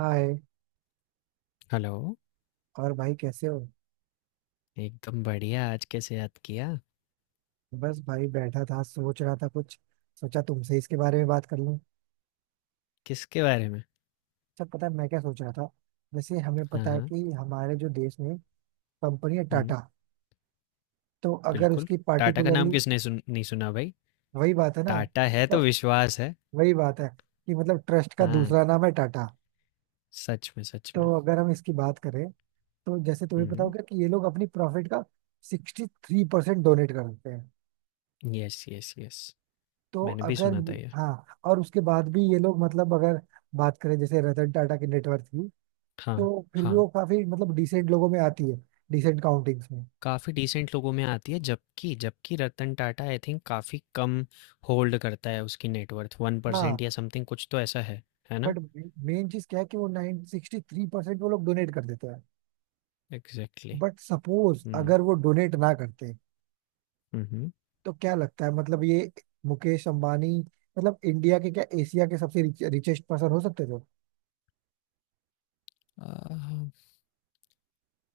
हाय। Hello, और भाई कैसे हो? एकदम बढ़िया आज कैसे याद किया? बस भाई बैठा था, सोच रहा था कुछ। सोचा तुमसे इसके बारे में बात कर लूं। किसके बारे में? अच्छा, पता है मैं क्या सोच रहा था? जैसे हमें हाँ, पता है हाँ। कि हमारे जो देश में कंपनी है हुँ, टाटा। तो अगर बिल्कुल। उसकी टाटा का नाम पार्टिकुलरली, किसने सुन नहीं सुना भाई? वही बात है ना। टाटा है तो तो विश्वास है। वही बात है कि मतलब ट्रस्ट का हाँ, दूसरा नाम है टाटा। सच में, सच में। तो अगर हम इसकी बात करें, तो जैसे तुम्हें पता हुँ, होगा कि ये लोग अपनी प्रॉफिट का 63% डोनेट करते हैं। Yes, yes, yes. तो मैंने भी अगर, सुना था ये। हाँ, और उसके बाद भी ये लोग मतलब अगर बात करें जैसे रतन टाटा की नेटवर्थ की, हाँ, तो फिर भी हाँ। वो काफी मतलब डिसेंट लोगों में आती है। डिसेंट काउंटिंग्स में। काफ़ी डिसेंट लोगों में आती है, जबकि जबकि रतन टाटा आई थिंक काफ़ी कम होल्ड करता है, उसकी नेटवर्थ 1% हाँ। या समथिंग कुछ तो ऐसा है ना? बट मेन चीज क्या है कि वो नाइन 63% वो लोग डोनेट कर देते हैं। एग्ज़ैक्टली। बट सपोज हुँ, अगर वो डोनेट ना करते, हुँ, हुँ। तो क्या लगता है मतलब ये मुकेश अंबानी मतलब इंडिया के, क्या एशिया के सबसे रिचेस्ट पर्सन हो सकते थे? अ,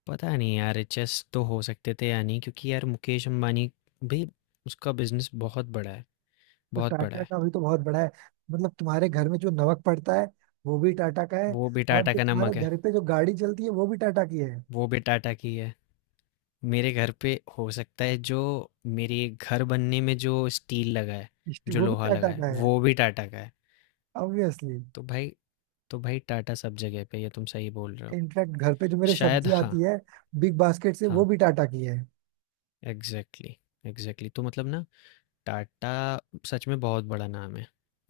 पता नहीं यार, एचएस तो हो सकते थे या नहीं, क्योंकि यार मुकेश अंबानी भी, उसका बिजनेस बहुत बड़ा है, तो बहुत बड़ा टाटा है। का भी तो बहुत बड़ा है। मतलब तुम्हारे घर में जो नमक पड़ता है, वो भी टाटा का है। वो भी और टाटा जो का तुम्हारे नमक है। घर पे जो गाड़ी चलती है, वो भी टाटा की है। वो भी टाटा की है। मेरे घर पे हो सकता है जो, मेरे घर बनने में जो स्टील लगा है, जो वो भी लोहा लगा टाटा है का है। वो भी टाटा का है। ऑब्वियसली। तो भाई तो भाई टाटा सब जगह पे, ये तुम सही बोल रहे हो। इनफैक्ट घर पे जो मेरे शायद सब्जी हाँ। आती है बिग बास्केट से, वो हाँ, भी टाटा की है। एग्जैक्टली। एग्जैक्टली, तो मतलब ना, टाटा सच में बहुत बड़ा नाम है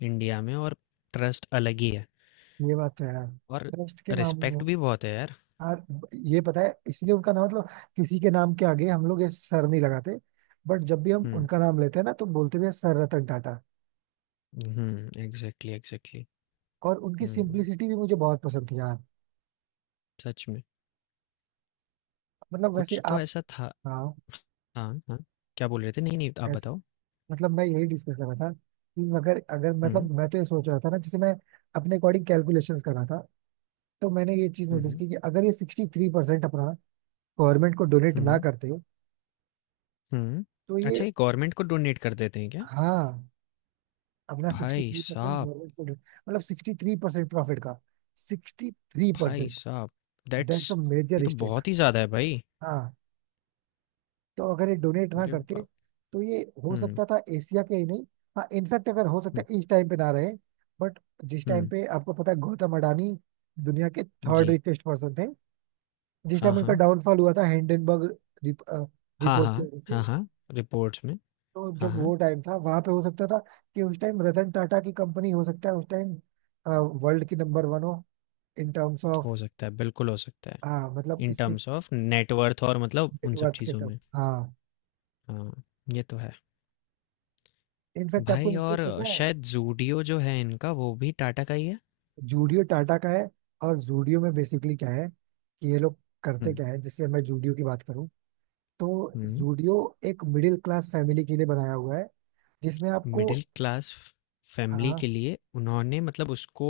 इंडिया में, और ट्रस्ट अलग ही है, ये बात तो है यार, और ट्रस्ट के मामले में। रिस्पेक्ट भी बहुत है यार। यार, ये पता है, इसलिए उनका नाम मतलब किसी के नाम के आगे हम लोग ये सर नहीं लगाते, बट जब भी हम हुँ। उनका नाम लेते हैं ना, तो बोलते भी हैं सर रतन टाटा। हुँ, एग्ज़ैक्टली, एग्ज़ैक्टली। और उनकी हुँ, सिंप्लिसिटी भी मुझे बहुत पसंद थी यार। सच में। मतलब वैसे कुछ तो आप, ऐसा था। हाँ। हाँ, हाँ। क्या बोल रहे थे? नहीं, नहीं, आप बताओ। मतलब मैं यही डिस्कस कर रहा था कि अगर अगर मतलब हुँ। मैं तो ये सोच रहा था ना, जैसे मैं अपने अकॉर्डिंग कैलकुलेशंस कर रहा था, तो मैंने ये चीज हुँ, नोटिस हुँ। की कि अगर ये 63% अपना गवर्नमेंट को डोनेट ना हुँ, करते, हुँ। तो ये, अच्छा, ये गवर्नमेंट को डोनेट कर देते हैं क्या? हाँ, अपना सिक्सटी भाई थ्री परसेंट साहब, गवर्नमेंट को मतलब 63%, प्रॉफिट का सिक्सटी थ्री भाई परसेंट। साहब, दैट्स अ दैट्स, ये मेजर तो स्टेक। बहुत ही ज़्यादा है भाई। हाँ, तो अगर ये डोनेट ना अरे करते, बाप! तो ये हो हुँ, सकता था एशिया के ही नहीं, हाँ, इनफैक्ट अगर हो सकता हुँ, है इस टाइम पे ना रहे, बट जिस टाइम हुँ। पे आपको पता है गौतम अडानी दुनिया के थर्ड जी। रिचेस्ट पर्सन थे, जिस हाँ, टाइम उनका हाँ। डाउनफॉल हुआ था हिंडनबर्ग रिप, हाँ, रिपोर्ट की हाँ। वजह हाँ, से, हाँ। रिपोर्ट्स में। तो हाँ, जब हाँ। वो टाइम था वहां पे, हो सकता था कि उस टाइम रतन टाटा की कंपनी, हो सकता है उस टाइम वर्ल्ड की नंबर वन हो, इन टर्म्स ऑफ, हो सकता है, बिल्कुल हो सकता है। हाँ, मतलब इन इसके टर्म्स ऑफ नेट वर्थ और मतलब उन सब नेटवर्थ के चीज़ों टर्म्स। में। हाँ। हाँ, ये तो है। इनफैक्ट आपको भाई, एक चीज और पता है, शायद ज़ूडियो जो है इनका वो भी टाटा का ही है। जूडियो टाटा का है। और जूडियो में बेसिकली क्या है कि ये लोग हुँ, करते क्या है, जैसे मैं जूडियो की बात करूं, तो हुँ। जूडियो एक मिडिल क्लास फैमिली के लिए बनाया हुआ है, जिसमें आपको, मिडिल क्लास फैमिली हाँ, के लिए उन्होंने मतलब उसको,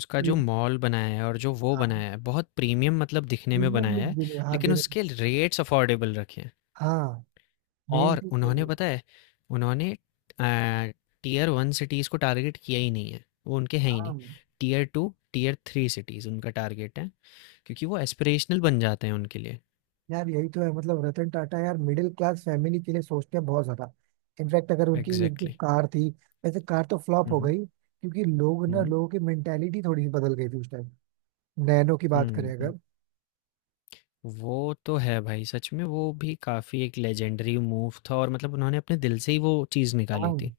उसका प्री, जो मॉल बनाया है और जो वो हाँ, बनाया है बहुत प्रीमियम मतलब दिखने में प्रीमियम लुक बनाया है, देने, हाँ, लेकिन देने, उसके रेट्स अफोर्डेबल रखे हैं। हाँ, मेन और चीज तो उन्होंने ये, पता है, उन्होंने अ, टियर 1 सिटीज़ को टारगेट किया ही नहीं है। वो उनके हैं ही हाँ। नहीं। टियर 2, टियर 3 सिटीज़ उनका टारगेट है, क्योंकि वो एस्पिरेशनल बन जाते हैं उनके लिए। यार, यही तो है, मतलब रतन टाटा यार मिडिल क्लास फैमिली के लिए सोचते हैं बहुत ज्यादा। इनफैक्ट अगर उनकी एक जो एग्ज़ैक्टली। कार थी, वैसे कार तो फ्लॉप हुँ, हो हुँ। गई क्योंकि हुँ, लोगों की मेंटेलिटी थोड़ी सी बदल गई थी उस टाइम। नैनो की बात करें हुँ, हुँ। अगर, वो तो है भाई, सच में वो भी काफ़ी एक लेजेंडरी मूव था, और मतलब उन्होंने अपने दिल से ही वो चीज़ निकाली हाँ, थी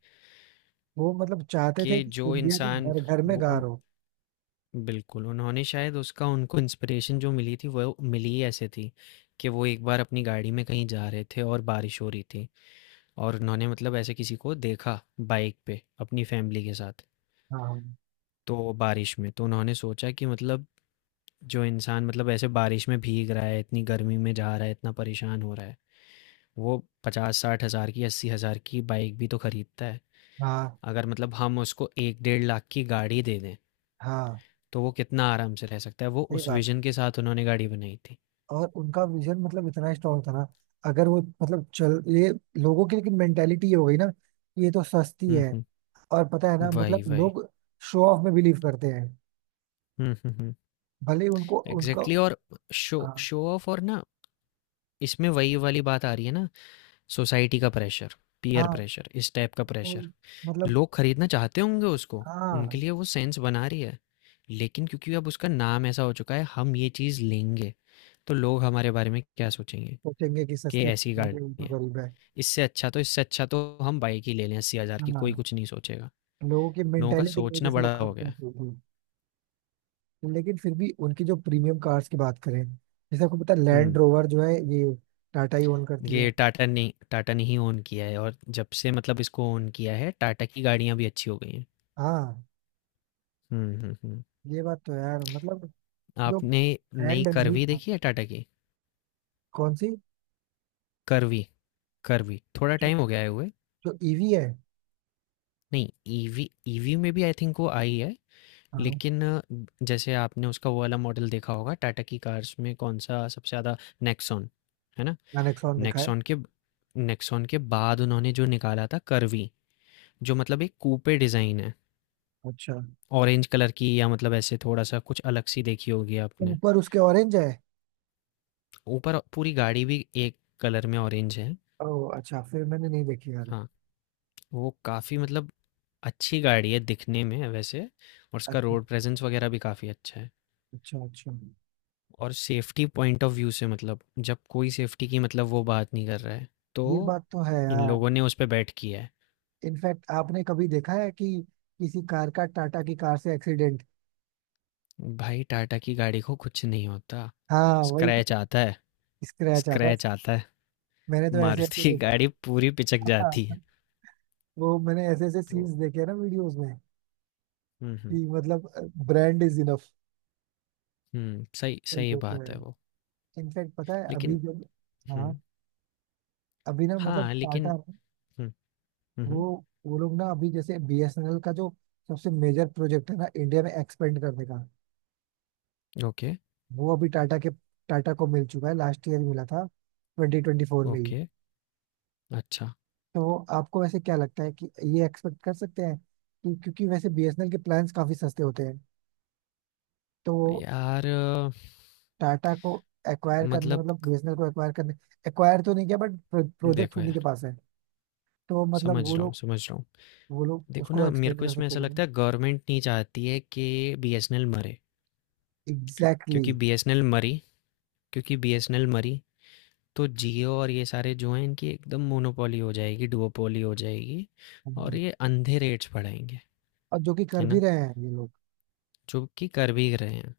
वो मतलब चाहते थे कि कि जो इंडिया के इंसान, घर घर में वो गार उन, हो। बिल्कुल, उन्होंने शायद उसका उनको इंस्पिरेशन जो मिली थी वो मिली ही ऐसे थी कि वो एक बार अपनी गाड़ी में कहीं जा रहे थे और बारिश हो रही थी, और उन्होंने मतलब ऐसे किसी को देखा बाइक पे अपनी फैमिली के साथ, हाँ, तो बारिश में। तो उन्होंने सोचा कि मतलब जो इंसान मतलब ऐसे बारिश में भीग रहा है, इतनी गर्मी में जा रहा है, इतना परेशान हो रहा है, वो 50-60 हज़ार की 80 हज़ार की बाइक भी तो खरीदता है। हाँ, अगर मतलब हम उसको एक डेढ़ लाख की गाड़ी दे दें, हाँ, तो वो कितना आराम से रह सकता है। वो सही उस बात। विजन के साथ उन्होंने गाड़ी बनाई थी। और उनका विजन मतलब इतना स्ट्रांग था ना। अगर वो मतलब चल ये, लोगों की लेकिन मेंटेलिटी ये हो गई ना कि ये तो सस्ती हम्म, है। हम्म। और पता है ना वही, मतलब वही। लोग शो ऑफ में बिलीव करते हैं, हम्म, हम्म, हम्म। भले ही उनको उनका, एग्जैक्टली, और शो हाँ, शो ऑफ, और ना इसमें वही वाली बात आ रही है ना, सोसाइटी का प्रेशर, पीयर हाँ, प्रेशर, इस टाइप का वो प्रेशर। मतलब, लोग खरीदना चाहते होंगे उसको, उनके हाँ, लिए वो सेंस बना रही है, लेकिन क्योंकि अब उसका नाम ऐसा हो चुका है हम ये चीज़ लेंगे तो लोग हमारे बारे में क्या सोचेंगे सोचेंगे कि कि सस्ती खा ऐसी रही है, गाड़ी उनको है। गरीब है। इससे अच्छा तो हम बाइक ही ले लें अस्सी हज़ार की, कोई हाँ, कुछ नहीं सोचेगा। लोगों की लोगों का मेंटेलिटी की वजह सोचना से वो बड़ा हो गया खाते है। हैं। लेकिन फिर भी उनकी जो प्रीमियम कार्स की बात करें, जैसे आपको पता है लैंड हम्म। रोवर जो है ये टाटा ही ओन करती है। ये टाटा ने, टाटा ने ही ओन किया है, और जब से मतलब इसको ओन किया है टाटा की गाड़ियां भी अच्छी हो गई हैं। हाँ। हम्म, हम्म, हम्म। ये बात तो है यार, मतलब जो आपने नई ब्रांड है, मतलब, करवी देखी है टाटा की, कौन सी? करवी करवी थोड़ा जो, टाइम हो गया है हुए। जो ईवी है? नहीं, ईवी, ईवी में भी आई थिंक वो आई है, हाँ, लेकिन जैसे आपने उसका वो वाला मॉडल देखा होगा, टाटा की कार्स में कौन सा सबसे ज़्यादा, नेक्सॉन, है ना? मैंने Nexon देखा है। नेक्सॉन के नेक्सॉन के बाद उन्होंने जो निकाला था करवी, जो मतलब एक कूपे डिज़ाइन है, अच्छा, ऑरेंज कलर की या मतलब ऐसे थोड़ा सा कुछ अलग सी देखी होगी आपने, ऊपर उसके ऑरेंज है? ऊपर पूरी गाड़ी भी एक कलर में ऑरेंज है। ओह अच्छा, फिर मैंने नहीं देखी यार। हाँ, वो काफ़ी मतलब अच्छी गाड़ी है दिखने में वैसे, और उसका अच्छा, रोड प्रेजेंस वगैरह भी काफ़ी अच्छा है। अच्छा, अच्छा। और सेफ्टी पॉइंट ऑफ व्यू से मतलब, जब कोई सेफ्टी की मतलब वो बात नहीं कर रहा है तो ये बात तो है इन यार। लोगों ने उस पर बैट किया है। इनफैक्ट आपने कभी देखा है कि किसी कार का टाटा की कार से एक्सीडेंट? भाई, टाटा की गाड़ी को कुछ नहीं होता, हाँ, वही स्क्रैच तो, आता है। स्क्रैच आता है। स्क्रैच आता है, मैंने तो ऐसे मारुति ऐसे की देखा गाड़ी पूरी पिचक जाती है। है। वो मैंने ऐसे ऐसे तो सीन्स देखे हैं ना वीडियोस में, हुँ, हुँ, कि मतलब ब्रांड इज इनफ। हुँ, सही सही वो तो बात है। है वो। इनफैक्ट पता है अभी लेकिन जब, हाँ, हुँ, अभी ना मतलब हाँ, लेकिन टाटा, हुँ, हुँ, हुँ, वो वो लोग ना अभी जैसे बीएसएनएल का जो सबसे मेजर प्रोजेक्ट है ना इंडिया में एक्सपेंड करने का, ओके, वो अभी टाटा को मिल चुका है, लास्ट ईयर ही मिला था, 2024 में ही। ओके, अच्छा। तो आपको वैसे क्या लगता है कि ये एक्सपेक्ट कर सकते हैं, कि क्योंकि वैसे बीएसएनएल के प्लान्स काफी सस्ते होते हैं, तो यार टाटा को एक्वायर करने, मतलब मतलब बीएसएनएल को एक्वायर करने, एक्वायर तो नहीं किया, बट प्रोजेक्ट देखो उन्हीं के यार, पास है, तो मतलब समझ वो रहा हूँ, लोग समझ रहा हूँ। वो लोग देखो उसको ना, मेरे एक्सपेक्ट को कर इसमें सकते ऐसा हैं। लगता है गवर्नमेंट नहीं चाहती है कि बीएसएनएल मरे, एग्जैक्टली क्योंकि exactly. बीएसएनएल मरी तो जियो और ये सारे जो हैं इनकी एकदम मोनोपोली हो जाएगी, डुओपोली हो जाएगी, और ये अंधे रेट्स बढ़ाएंगे। और जो कि है कर भी ना? रहे हैं ये लोग। जो कि कर भी रहे हैं।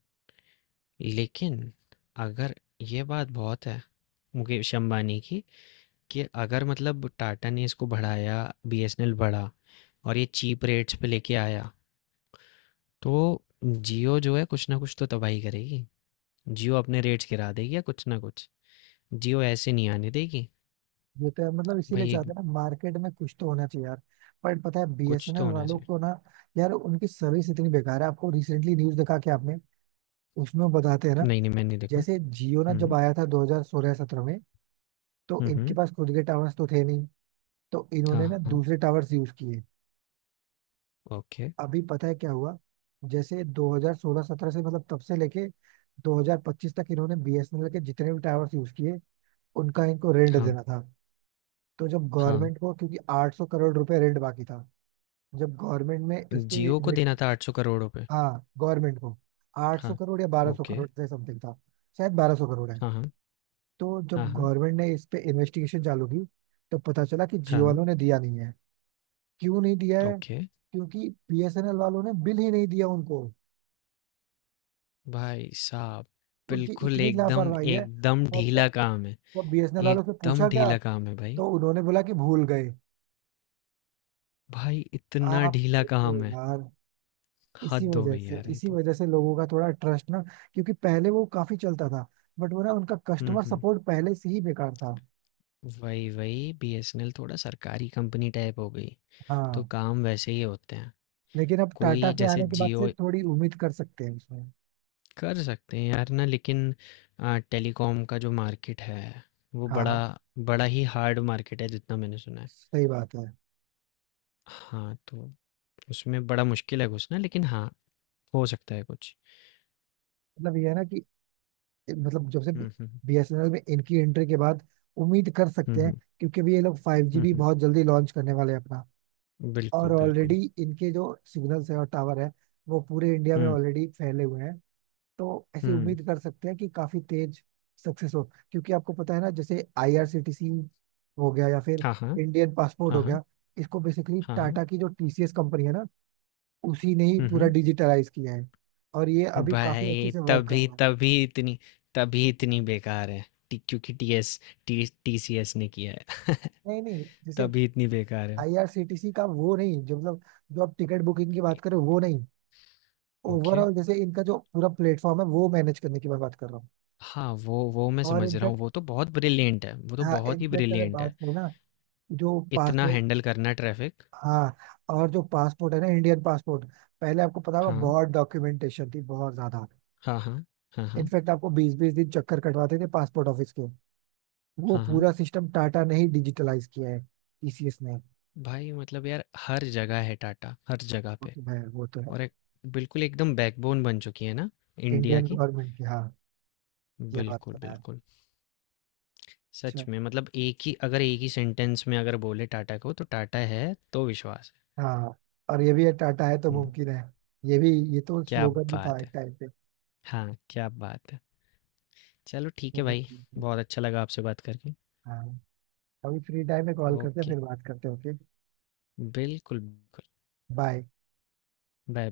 लेकिन अगर, ये बात बहुत है मुकेश अंबानी की कि अगर मतलब टाटा ने इसको बढ़ाया, बीएसएनएल बढ़ा और ये चीप रेट्स पे लेके आया, तो जियो जो है कुछ ना कुछ तो तबाही करेगी, जियो अपने रेट्स गिरा देगी या कुछ ना कुछ, जियो ऐसे नहीं आने देगी। ये तो है, मतलब इसीलिए भाई एक, चाहते हैं ना, मार्केट में कुछ तो होना चाहिए यार। बट पता है कुछ तो बीएसएनएल होना वालों चाहिए। को ना यार, उनकी सर्विस इतनी बेकार है। आपको रिसेंटली न्यूज देखा कि आपने? उसमें बताते हैं ना, नहीं, नहीं, मैंने नहीं देखा। जैसे जियो ना जब हम्म। आया था 2016-17 में, तो हुँ, इनके हुँ। पास खुद के टावर्स तो थे नहीं, तो हाँ, इन्होंने ना हाँ। दूसरे टावर्स यूज किए। ओके। अभी पता है क्या हुआ, जैसे 2016-17 से मतलब तब से लेके 2025 तक इन्होंने बीएसएनएल के जितने भी टावर्स यूज किए, उनका इनको रेंट हाँ, देना था। तो जब हाँ। गवर्नमेंट को, क्योंकि 800 करोड़ रुपए रेंट बाकी था, जब गवर्नमेंट में इस पे जियो को इन्वेस्ट, देना था 800 करोड़ रुपए। हाँ, गवर्नमेंट को 800 हाँ, करोड़ या 1200 ओके। करोड़ से समथिंग था, शायद 1200 करोड़ है। हाँ, हाँ। तो हाँ, जब हाँ। गवर्नमेंट ने इस पे इन्वेस्टिगेशन चालू की, तो पता चला कि हाँ, जियो वालों ने दिया नहीं है। क्यों नहीं दिया है? ओके। क्योंकि बीएसएनएल वालों ने बिल ही नहीं दिया उनको। भाई साहब! उनकी बिल्कुल इतनी एकदम, लापरवाही है। एकदम और जब, ढीला काम है। जब बीएसएनएल वालों से पूछा एकदम क्या, ढीला काम है भाई। तो उन्होंने बोला कि भूल गए। भाई इतना आप ढीला सोचो काम है। यार। इसी हद हो वजह गई से, यार, ये इसी तो। वजह से लोगों का थोड़ा ट्रस्ट ना, क्योंकि पहले वो काफी चलता था, बट वो ना, उनका हुँ, कस्टमर हुँ। सपोर्ट पहले से ही बेकार था। वही, वही, बीएसएनएल थोड़ा सरकारी कंपनी टाइप हो गई। तो हाँ, काम वैसे ही होते हैं। लेकिन अब टाटा कोई के जैसे आने के बाद जियो, से थोड़ी उम्मीद कर सकते हैं उसमें। कर सकते हैं यार ना, लेकिन टेलीकॉम का जो मार्केट है, वो बड़ा हाँ, बड़ा ही हार्ड मार्केट है जितना मैंने सुना है। सही बात है। हाँ, तो उसमें बड़ा मुश्किल है घुसना, लेकिन हाँ, हो सकता है कुछ। मतलब ये है ना कि, मतलब जब से हम्म, बीएसएनएल में इनकी एंट्री के बाद, उम्मीद कर हम्म। सकते हम्म, हैं, क्योंकि अभी ये लोग 5G भी हम्म, बहुत जल्दी लॉन्च करने वाले हैं अपना। और बिल्कुल ऑलरेडी बिल्कुल। इनके जो सिग्नल्स है और टावर है, वो पूरे इंडिया में हम्म, ऑलरेडी फैले हुए हैं, तो ऐसी हम्म। उम्मीद कर सकते हैं कि काफी तेज सक्सेस हो। क्योंकि आपको पता है ना जैसे आईआरसीटीसी हो गया, या फिर हाँ, हाँ। इंडियन पासपोर्ट हाँ, हो हाँ। गया, इसको बेसिकली हाँ, हाँ। टाटा की जो टीसीएस कंपनी है ना, उसी ने ही हम्म, पूरा डिजिटलाइज किया है, और ये अभी काफी अच्छे भाई से वर्क कर तभी, रहा है। तभी इतनी बेकार है। क्योंकि टी टी सी एस ने किया है नहीं, नहीं, जैसे तभी इतनी बेकार है। आईआरसीटीसी का वो नहीं, जो मतलब जो आप टिकट बुकिंग की बात करें, वो नहीं। ओके। ओवरऑल जैसे इनका जो पूरा प्लेटफॉर्म है वो मैनेज करने की मैं बात कर रहा हूँ। हाँ, वो मैं और समझ रहा हूँ, इनफैक्ट, वो तो बहुत ब्रिलिएंट है, वो तो हाँ, बहुत ही इनफैक्ट अगर ब्रिलिएंट बात है, करें ना, जो इतना पासपोर्ट, हैंडल करना ट्रैफ़िक। हाँ, और जो पासपोर्ट है ना, इंडियन पासपोर्ट, पहले आपको पता होगा हाँ, बहुत डॉक्यूमेंटेशन थी बहुत ज्यादा। हाँ, हाँ, हाँ, हाँ, इनफैक्ट आपको बीस बीस दिन चक्कर कटवाते थे पासपोर्ट ऑफिस के। वो हाँ, हाँ। पूरा सिस्टम टाटा ने ही डिजिटलाइज किया है, टीसीएस ने। भाई मतलब यार, हर जगह है टाटा, हर जगह वो पे। तो है, वो तो है। और एक, बिल्कुल एकदम बैकबोन बन चुकी है ना इंडिया इंडियन की। गवर्नमेंट की, हाँ। ये बात तो बिल्कुल, है। बिल्कुल। सच अच्छा। में मतलब, एक ही सेंटेंस में अगर बोले टाटा को, तो टाटा है तो विश्वास हाँ, और ये भी है, टाटा है तो है। हुँ, मुमकिन है। ये भी, ये तो क्या स्लोगन भी था बात एक है! टाइम पे। हाँ, क्या बात है! चलो ठीक है चलो भाई, ठीक है। बहुत अच्छा लगा आपसे बात करके। हाँ, अभी फ्री टाइम में कॉल करते हैं, ओके, फिर बात करते हैं। ओके। बिल्कुल, बिल्कुल। बाय। बाय